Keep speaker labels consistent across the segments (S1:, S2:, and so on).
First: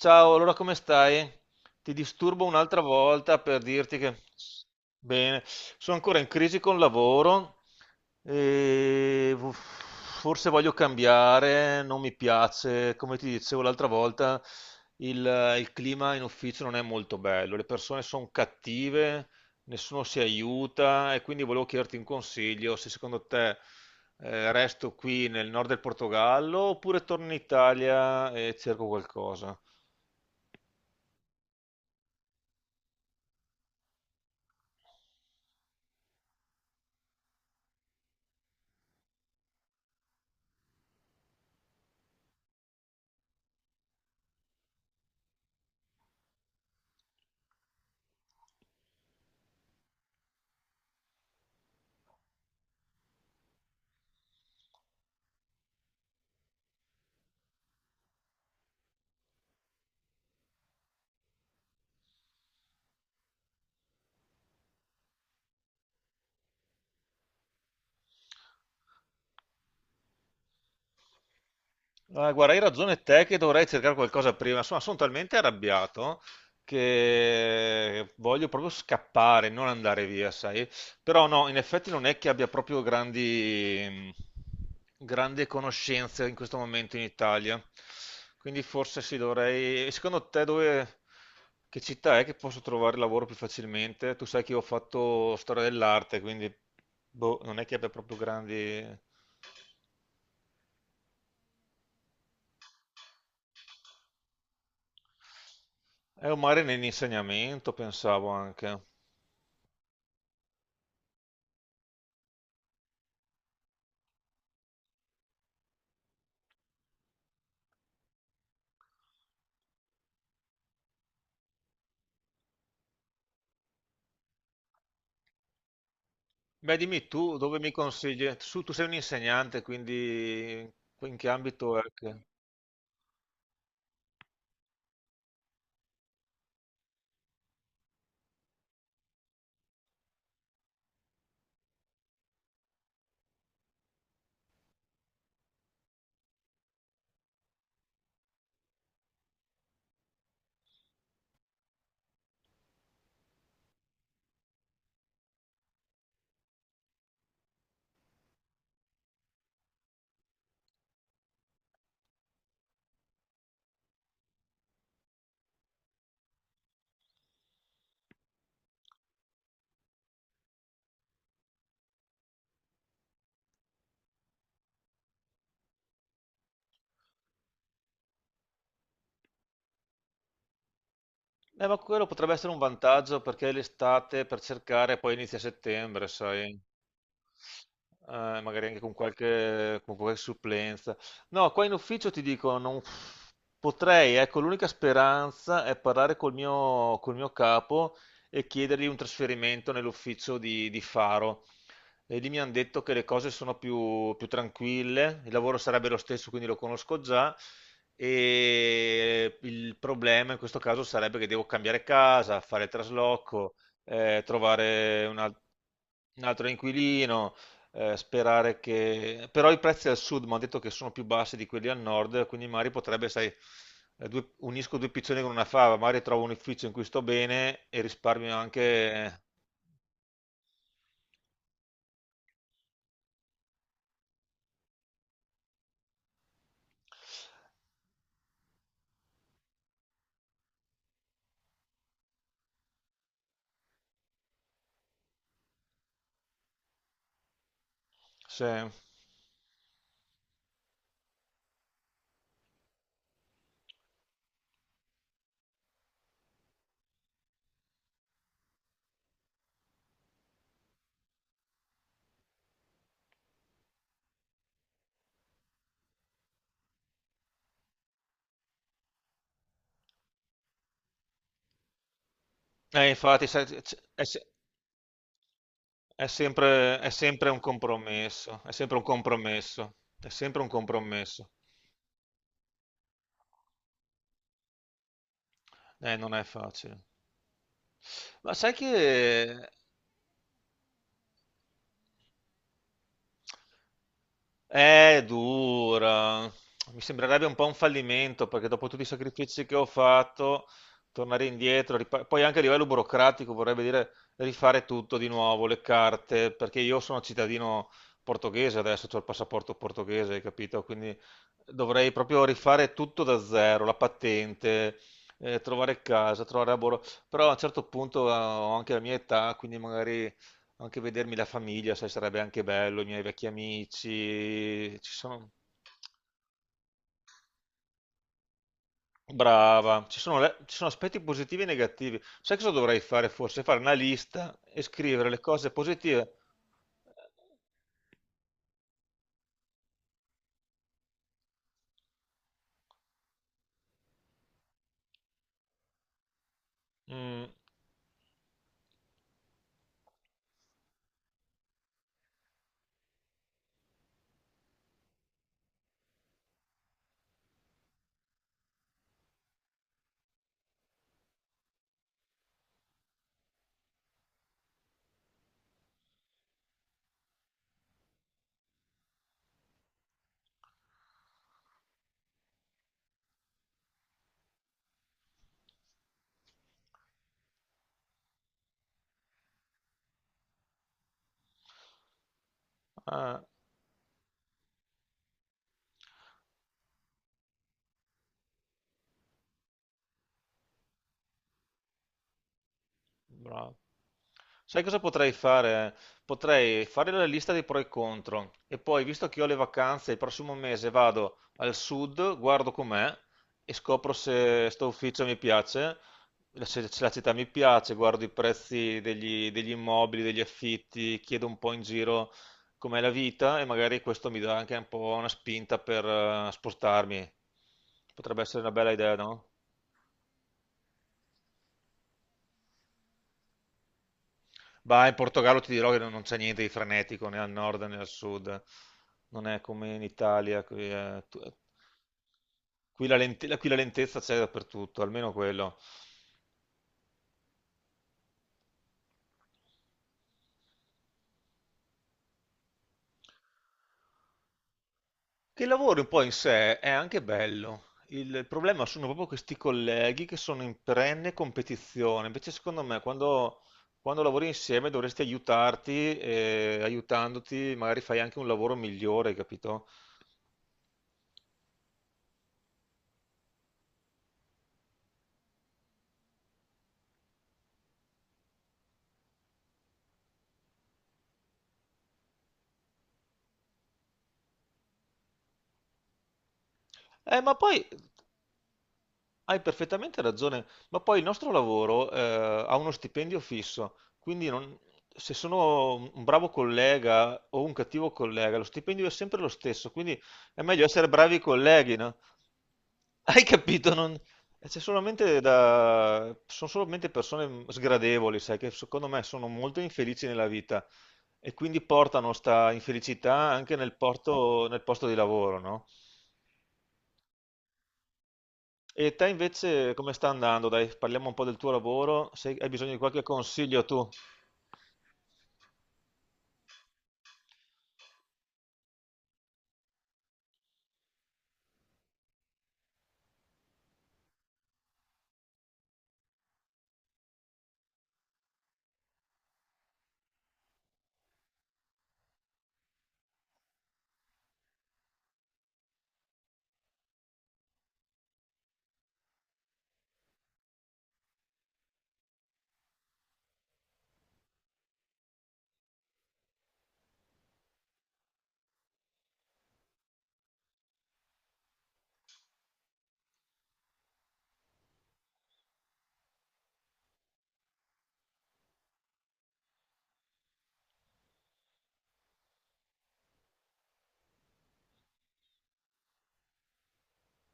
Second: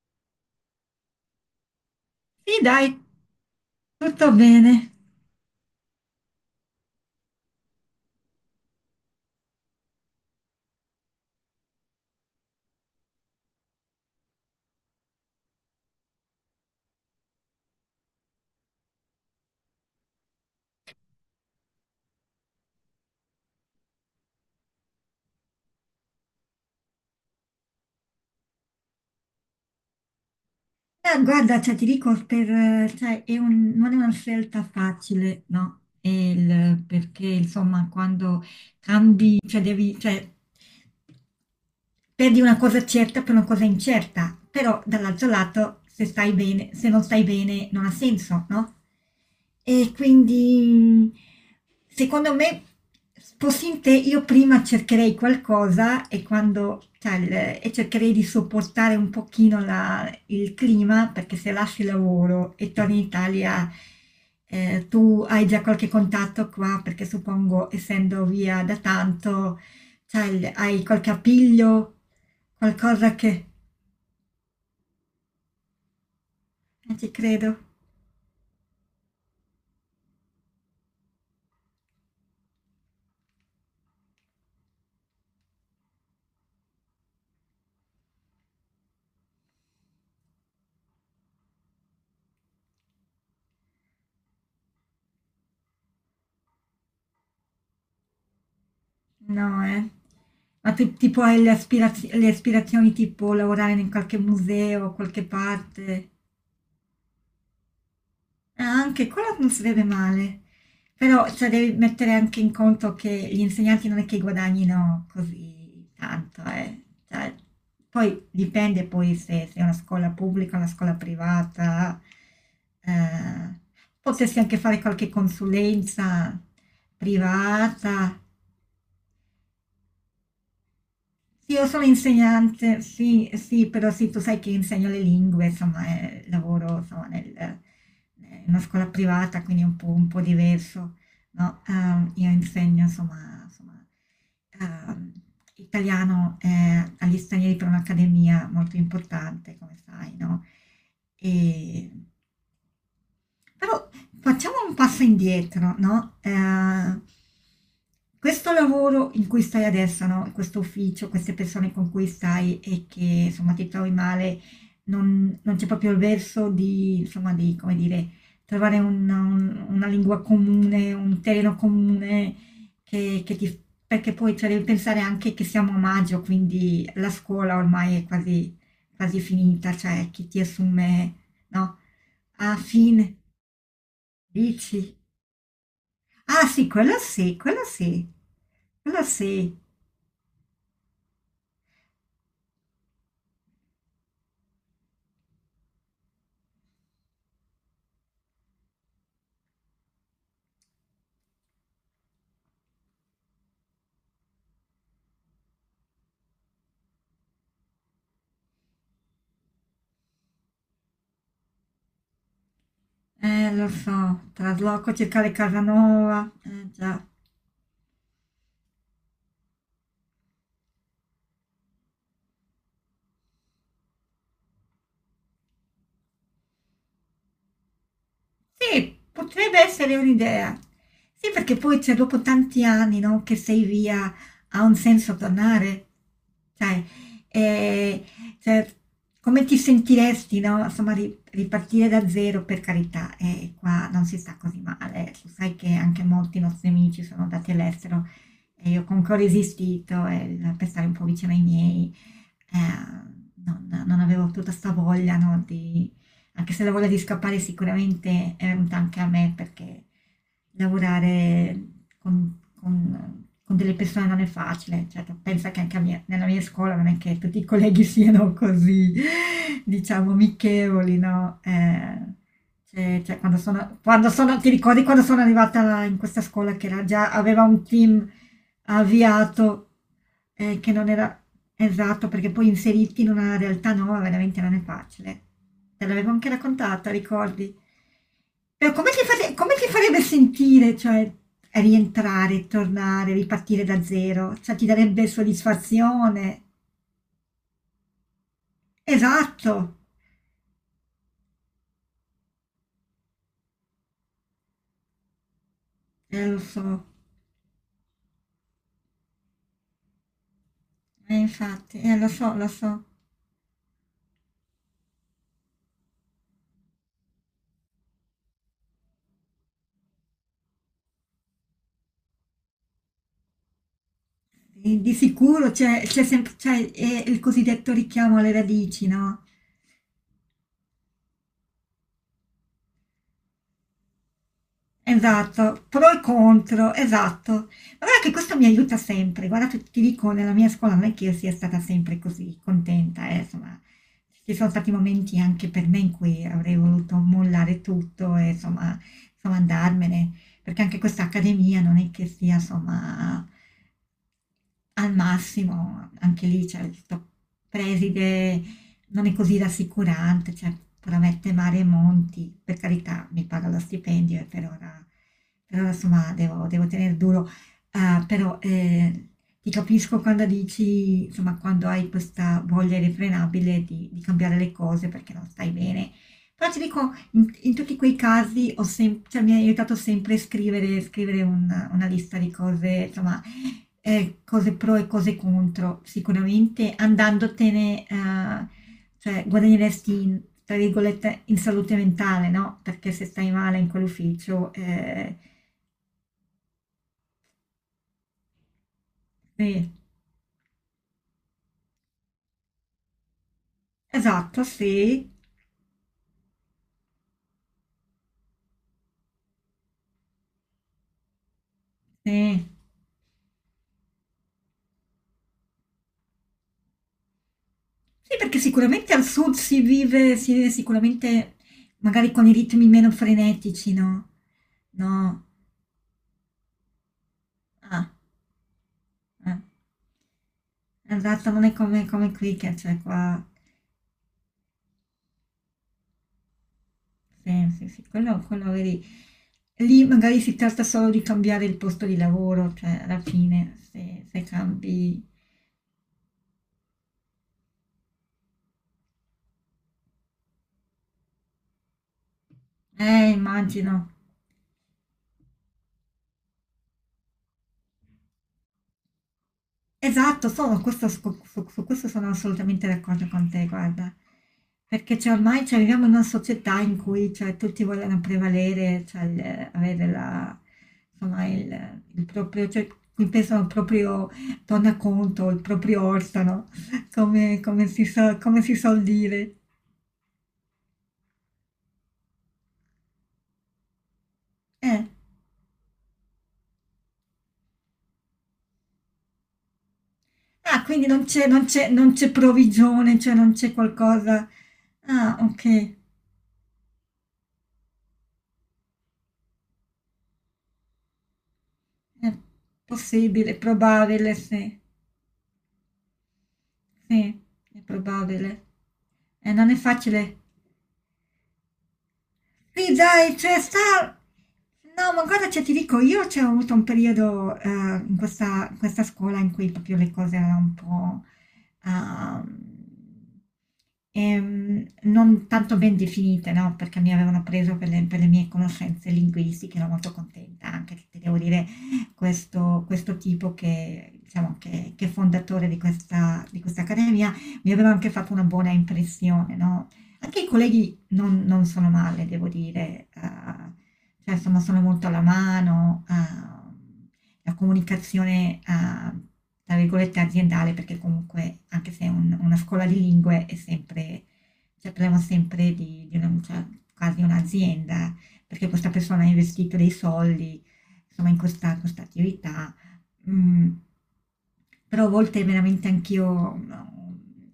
S1: Ciao, allora come stai? Ti disturbo
S2: Sì,
S1: un'altra
S2: dai,
S1: volta per dirti che...
S2: tutto bene.
S1: Bene, sono ancora in crisi con il lavoro e forse voglio cambiare, non mi piace, come ti dicevo l'altra volta, il clima in ufficio non è molto bello, le persone sono cattive, nessuno si aiuta e quindi volevo chiederti un consiglio se secondo te resto qui nel nord del Portogallo oppure torno in Italia e cerco qualcosa.
S2: Guarda, cioè, ti dico, cioè, non è una scelta facile, no? Perché, insomma, quando cambi, cioè, devi, cioè, perdi una cosa certa per una cosa incerta, però dall'altro lato se stai bene, se non stai bene non ha senso, no? E quindi secondo me fossi in te io prima cercherei qualcosa e quando cioè, e cercherei di sopportare un pochino il clima perché se lasci il lavoro e torni in Italia, tu hai già qualche contatto qua perché suppongo essendo via da tanto, cioè, hai qualche appiglio?
S1: Ah, guarda, hai ragione
S2: Qualcosa
S1: te che
S2: che.
S1: dovrei cercare qualcosa prima. Insomma, sono talmente arrabbiato
S2: Ci credo.
S1: che voglio proprio scappare, non andare via, sai? Però no, in effetti non è che abbia proprio grandi, grandi conoscenze in questo momento in Italia. Quindi forse sì, dovrei... E secondo te dove... Che città è che posso trovare lavoro più facilmente? Tu sai che io ho fatto storia dell'arte, quindi boh, non è che abbia proprio grandi...
S2: No, eh. Ma tu tipo hai le aspirazioni tipo lavorare in qualche museo, qualche parte?
S1: È un mare nell'insegnamento, pensavo
S2: Ah,
S1: anche.
S2: anche quello non si vede male, però cioè, devi mettere anche in conto che gli insegnanti non è che guadagnino così tanto, eh. Cioè, poi dipende poi se è una scuola pubblica, una scuola privata, eh, potresti anche fare qualche consulenza
S1: Beh, dimmi tu dove mi
S2: privata.
S1: consigli? Su, tu sei un insegnante, quindi in che
S2: Sì, io
S1: ambito è
S2: sono
S1: che...
S2: insegnante, sì, sì, però sì, tu sai che insegno le lingue, insomma, lavoro, insomma, in una scuola privata, quindi è un po' diverso, no? Io insegno, insomma, ehm, italiano, agli stranieri per un'accademia molto importante, come sai, no? E però facciamo un passo indietro, no? Questo lavoro in cui stai adesso, no? Questo ufficio, queste persone con cui stai e che insomma ti trovi male, non c'è proprio il verso di, insomma, come dire, trovare una lingua comune, un terreno comune che ti. Perché poi cioè, devi pensare anche che siamo a maggio, quindi la scuola ormai è quasi finita, cioè chi ti assume,
S1: Ma
S2: no?
S1: quello potrebbe essere
S2: A
S1: un
S2: fine
S1: vantaggio perché è l'estate per cercare,
S2: Dici?
S1: poi inizia settembre,
S2: Ah
S1: sai?
S2: sì, quello sì, quello sì,
S1: Magari anche
S2: quello sì.
S1: con qualche supplenza. No, qua in ufficio ti dico, non potrei, ecco, l'unica speranza è parlare col mio capo e chiedergli un trasferimento nell'ufficio di Faro. E lì mi hanno detto che le cose sono più, più tranquille, il lavoro sarebbe lo stesso, quindi lo conosco già. E il problema in questo caso sarebbe che devo cambiare casa, fare il trasloco,
S2: Lo so, trasloco
S1: trovare un,
S2: circa le
S1: un
S2: Casanova.
S1: altro
S2: Eh già.
S1: inquilino, sperare che... Però i prezzi al sud mi hanno detto che sono più bassi di quelli al nord, quindi magari potrebbe, sai, unisco due piccioni con una fava, magari trovo un ufficio in cui sto bene e risparmio
S2: Sì,
S1: anche...
S2: potrebbe essere un'idea. Sì, perché poi cioè, dopo tanti anni, no, che sei via, ha un senso tornare. Sai, eh, cioè, come ti sentiresti, no? Insomma, ripartire da zero, per carità, e qua non si sta così male. Tu sai che anche molti nostri amici sono andati all'estero
S1: Sì.
S2: e io comunque ho resistito, per stare un po' vicino ai miei. eh, non avevo tutta sta voglia, no, di anche se la voglia di scappare sicuramente è venuta anche a me perché lavorare con delle persone non è facile, cioè, tu pensa che anche nella mia scuola non è che tutti i colleghi siano così, diciamo, amichevoli, no? Eh, cioè, cioè,
S1: Infatti, sai, è,
S2: ti ricordi quando sono arrivata in questa scuola che era
S1: è
S2: già,
S1: sempre un
S2: aveva un team
S1: compromesso, è sempre un
S2: avviato.
S1: compromesso, è sempre un
S2: Che non era
S1: compromesso.
S2: esatto, perché poi inserirti in una realtà nuova veramente non è facile. Te l'avevo
S1: Non è
S2: anche
S1: facile.
S2: raccontata, ricordi?
S1: Ma sai
S2: Però
S1: che
S2: come ti farebbe sentire, cioè, rientrare, tornare, ripartire da zero? Cioè, ti
S1: è
S2: darebbe
S1: dura.
S2: soddisfazione.
S1: Mi sembrerebbe un po' un fallimento perché dopo tutti i sacrifici che
S2: Esatto.
S1: ho fatto, tornare indietro, poi anche a livello burocratico vorrebbe dire rifare tutto di nuovo, le carte,
S2: Lo
S1: perché io
S2: so.
S1: sono cittadino portoghese adesso, ho il passaporto portoghese, hai capito? Quindi
S2: Infatti,
S1: dovrei
S2: lo
S1: proprio
S2: so, lo
S1: rifare
S2: so.
S1: tutto da zero, la patente, trovare casa, trovare lavoro. Però a un certo punto ho anche la mia età, quindi magari anche vedermi la famiglia, sai, sarebbe anche bello, i miei vecchi amici,
S2: Di
S1: ci
S2: di
S1: sono...
S2: sicuro c'è sempre, il cosiddetto richiamo alle radici, no?
S1: Brava, ci sono, ci sono aspetti positivi e negativi. Sai cosa dovrei fare forse? Fare una lista e scrivere le cose
S2: Esatto, pro e
S1: positive.
S2: contro, esatto. Ma guarda che questo mi aiuta sempre. Guarda, ti dico, nella mia scuola non è che io sia stata sempre così contenta, insomma, ci sono stati momenti anche per me in cui avrei voluto
S1: Mm.
S2: mollare tutto e, insomma, andarmene, perché anche questa accademia non è che sia, insomma, al massimo, anche lì, cioè, questo preside non è così rassicurante, cioè, promette mare e monti, per carità, mi paga lo stipendio e per ora, insomma, devo tenere duro. Ah, però ti capisco quando dici, insomma, quando hai questa voglia irrefrenabile di cambiare le cose perché non stai bene. Però ti dico, in tutti quei casi mi ha aiutato sempre a scrivere, una lista di cose, insomma,
S1: Ah.
S2: Cose pro e cose contro. Sicuramente andandotene, cioè guadagneresti in tra virgolette "in salute mentale", no, perché se stai
S1: Bravo.
S2: male in quell'ufficio,
S1: Sai cosa potrei fare? Potrei fare la lista dei pro e contro e poi, visto che ho le
S2: sì,
S1: vacanze, il prossimo mese vado al sud, guardo com'è e scopro
S2: esatto,
S1: se sto ufficio
S2: sì,
S1: mi piace, se la città mi piace, guardo i prezzi degli, degli immobili, degli affitti, chiedo un po' in giro
S2: sì.
S1: com'è la vita e magari questo mi dà anche un po' una spinta per spostarmi.
S2: Sì,
S1: Potrebbe
S2: perché
S1: essere una bella
S2: sicuramente
S1: idea,
S2: al
S1: no?
S2: sud si vive sicuramente magari con i ritmi meno frenetici, no?
S1: Bah, in
S2: No.
S1: Portogallo ti dirò che non c'è niente di frenetico né al nord né al
S2: Ah,
S1: sud. Non
S2: eh.
S1: è come in Italia. Qui,
S2: Esatto, non è come qui che cioè qua.
S1: qui la lentezza c'è dappertutto, almeno quello.
S2: Sì, sì, sì, quello vedi, lì magari si tratta solo di cambiare il posto di lavoro, cioè alla fine se cambi.
S1: Che il lavoro un po' in sé è anche bello. Il problema sono proprio questi colleghi che sono in perenne competizione. Invece, secondo me, quando,
S2: Immagino.
S1: quando lavori insieme dovresti aiutarti e aiutandoti magari fai anche un lavoro migliore, capito?
S2: Esatto, sono, questo- su, su- su questo sono assolutamente d'accordo con te, guarda, perché cioè, ormai cioè, viviamo in una società in cui cioè, tutti vogliono prevalere, cioè, avere la, insomma, il proprio, cioè, qui pensano al proprio tornaconto, il proprio orstano,
S1: Ma poi
S2: come si suol dire.
S1: Hai perfettamente ragione, ma poi il nostro lavoro ha uno stipendio fisso, quindi
S2: Eh.
S1: se sono un bravo collega o un cattivo collega, lo stipendio è sempre lo stesso, quindi è meglio
S2: Ah,
S1: essere
S2: quindi
S1: bravi colleghi,
S2: non
S1: no?
S2: c'è provvigione, cioè
S1: Hai
S2: non c'è
S1: capito?
S2: qualcosa.
S1: C'è
S2: Ah,
S1: solamente
S2: okay.
S1: da... Sono solamente persone sgradevoli, sai, che secondo me sono molto infelici nella vita e quindi
S2: È
S1: portano sta infelicità
S2: possibile, è
S1: anche nel
S2: probabile, sì.
S1: nel posto di lavoro, no?
S2: Sì, è probabile.
S1: E te
S2: Non è
S1: invece come sta
S2: facile.
S1: andando? Dai, parliamo un po' del tuo lavoro. Se hai bisogno
S2: Sì,
S1: di qualche
S2: dai, c'è
S1: consiglio tu?
S2: sta. No, ma guarda, cioè, ti dico, io c'è avuto un periodo, in questa scuola in cui proprio le cose erano un po' ehm, non tanto ben definite, no? Perché mi avevano preso per le mie conoscenze linguistiche, ero molto contenta anche che ti devo dire questo, questo tipo che, diciamo, che è fondatore di questa accademia mi aveva anche fatto una buona impressione, no? Anche i colleghi non sono male, devo dire, cioè insomma sono molto alla mano, la comunicazione, tra virgolette, aziendale, perché comunque anche se è una scuola di lingue è sempre, cioè parliamo sempre di una, cioè, quasi un'azienda, perché questa persona ha investito dei soldi, insomma, in questa attività. Mm, Però a volte veramente anch'io no,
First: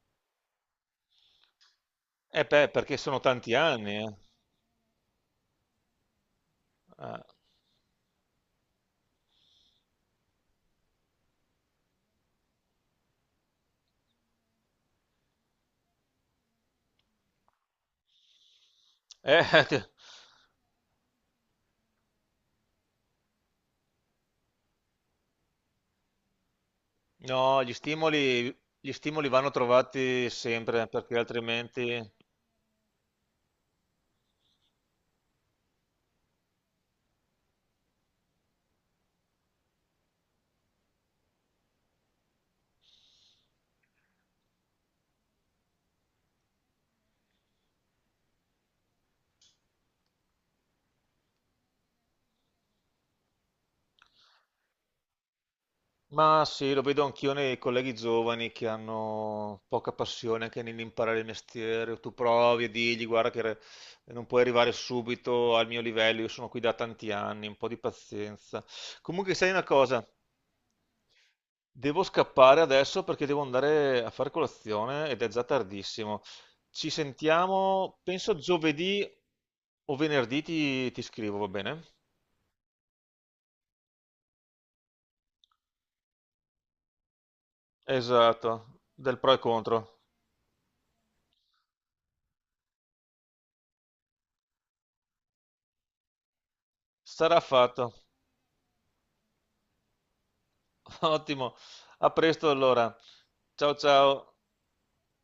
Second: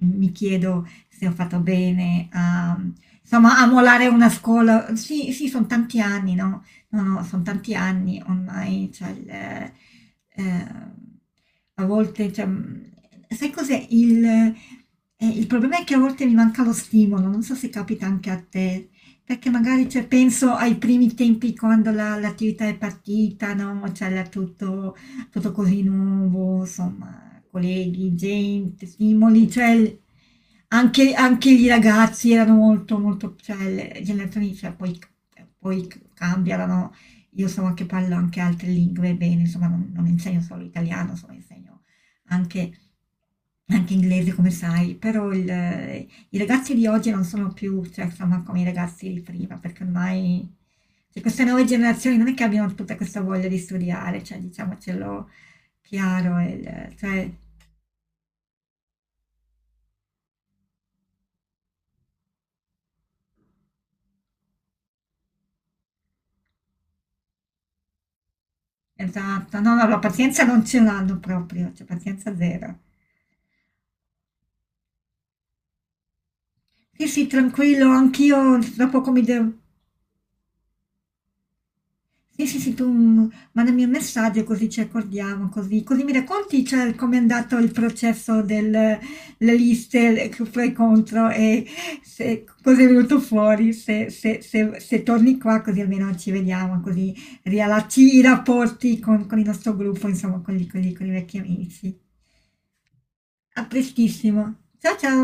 S2: mi chiedo se ho fatto bene
S1: Eh beh,
S2: a,
S1: perché sono tanti
S2: insomma, a
S1: anni.
S2: mollare una scuola. Sì, sì, sono tanti anni, no? No,
S1: Ah.
S2: no, sono tanti anni ormai, cioè, a volte, cioè, sai cos'è? Il problema è che a volte mi manca lo stimolo, non so se capita anche a te, perché
S1: Eh, ti-
S2: magari cioè, penso ai primi tempi quando l'attività è partita, no? C'era tutto, tutto così nuovo, insomma
S1: no,
S2: colleghi, gente,
S1: gli stimoli vanno
S2: stimoli, cioè il-.
S1: trovati sempre,
S2: anche,
S1: perché
S2: anche i
S1: altrimenti...
S2: ragazzi erano molto, molto, cioè le generazioni, cioè, poi cambiano, no? Io so che parlo anche altre lingue bene, insomma non insegno solo italiano, insomma insegno anche, anche inglese come sai, però i ragazzi di oggi non sono più, cioè, insomma, come i ragazzi di prima, perché ormai cioè, queste nuove generazioni non è che abbiano tutta questa voglia di studiare, cioè diciamocelo chiaro,
S1: Ma sì, lo
S2: il-
S1: vedo
S2: cioè.
S1: anch'io nei colleghi giovani che hanno poca passione anche nell'imparare il mestiere. Tu provi e digli, guarda che non puoi arrivare subito al mio livello, io sono qui da tanti anni, un po' di pazienza. Comunque, sai
S2: Esatto,
S1: una
S2: no, no, la
S1: cosa,
S2: pazienza non ce l'hanno proprio, cioè
S1: devo
S2: pazienza
S1: scappare
S2: zero.
S1: adesso perché devo andare a fare colazione ed è già tardissimo. Ci
S2: Sì, sì, tranquillo,
S1: sentiamo, penso
S2: anch'io tra
S1: giovedì
S2: poco mi devo.
S1: o venerdì ti, ti scrivo, va bene?
S2: Sì, sì, sì, tu mandami un messaggio così ci accordiamo, così mi racconti, cioè, com'è andato il processo
S1: Esatto,
S2: delle
S1: del pro e contro.
S2: liste che pro e contro e se, cosa è venuto fuori, se torni qua così almeno ci vediamo, così
S1: Sarà fatto.
S2: riallacci i rapporti con il nostro gruppo, insomma, con i vecchi
S1: Ottimo,
S2: amici.
S1: a presto allora.
S2: A
S1: Ciao ciao.
S2: prestissimo. Ciao ciao!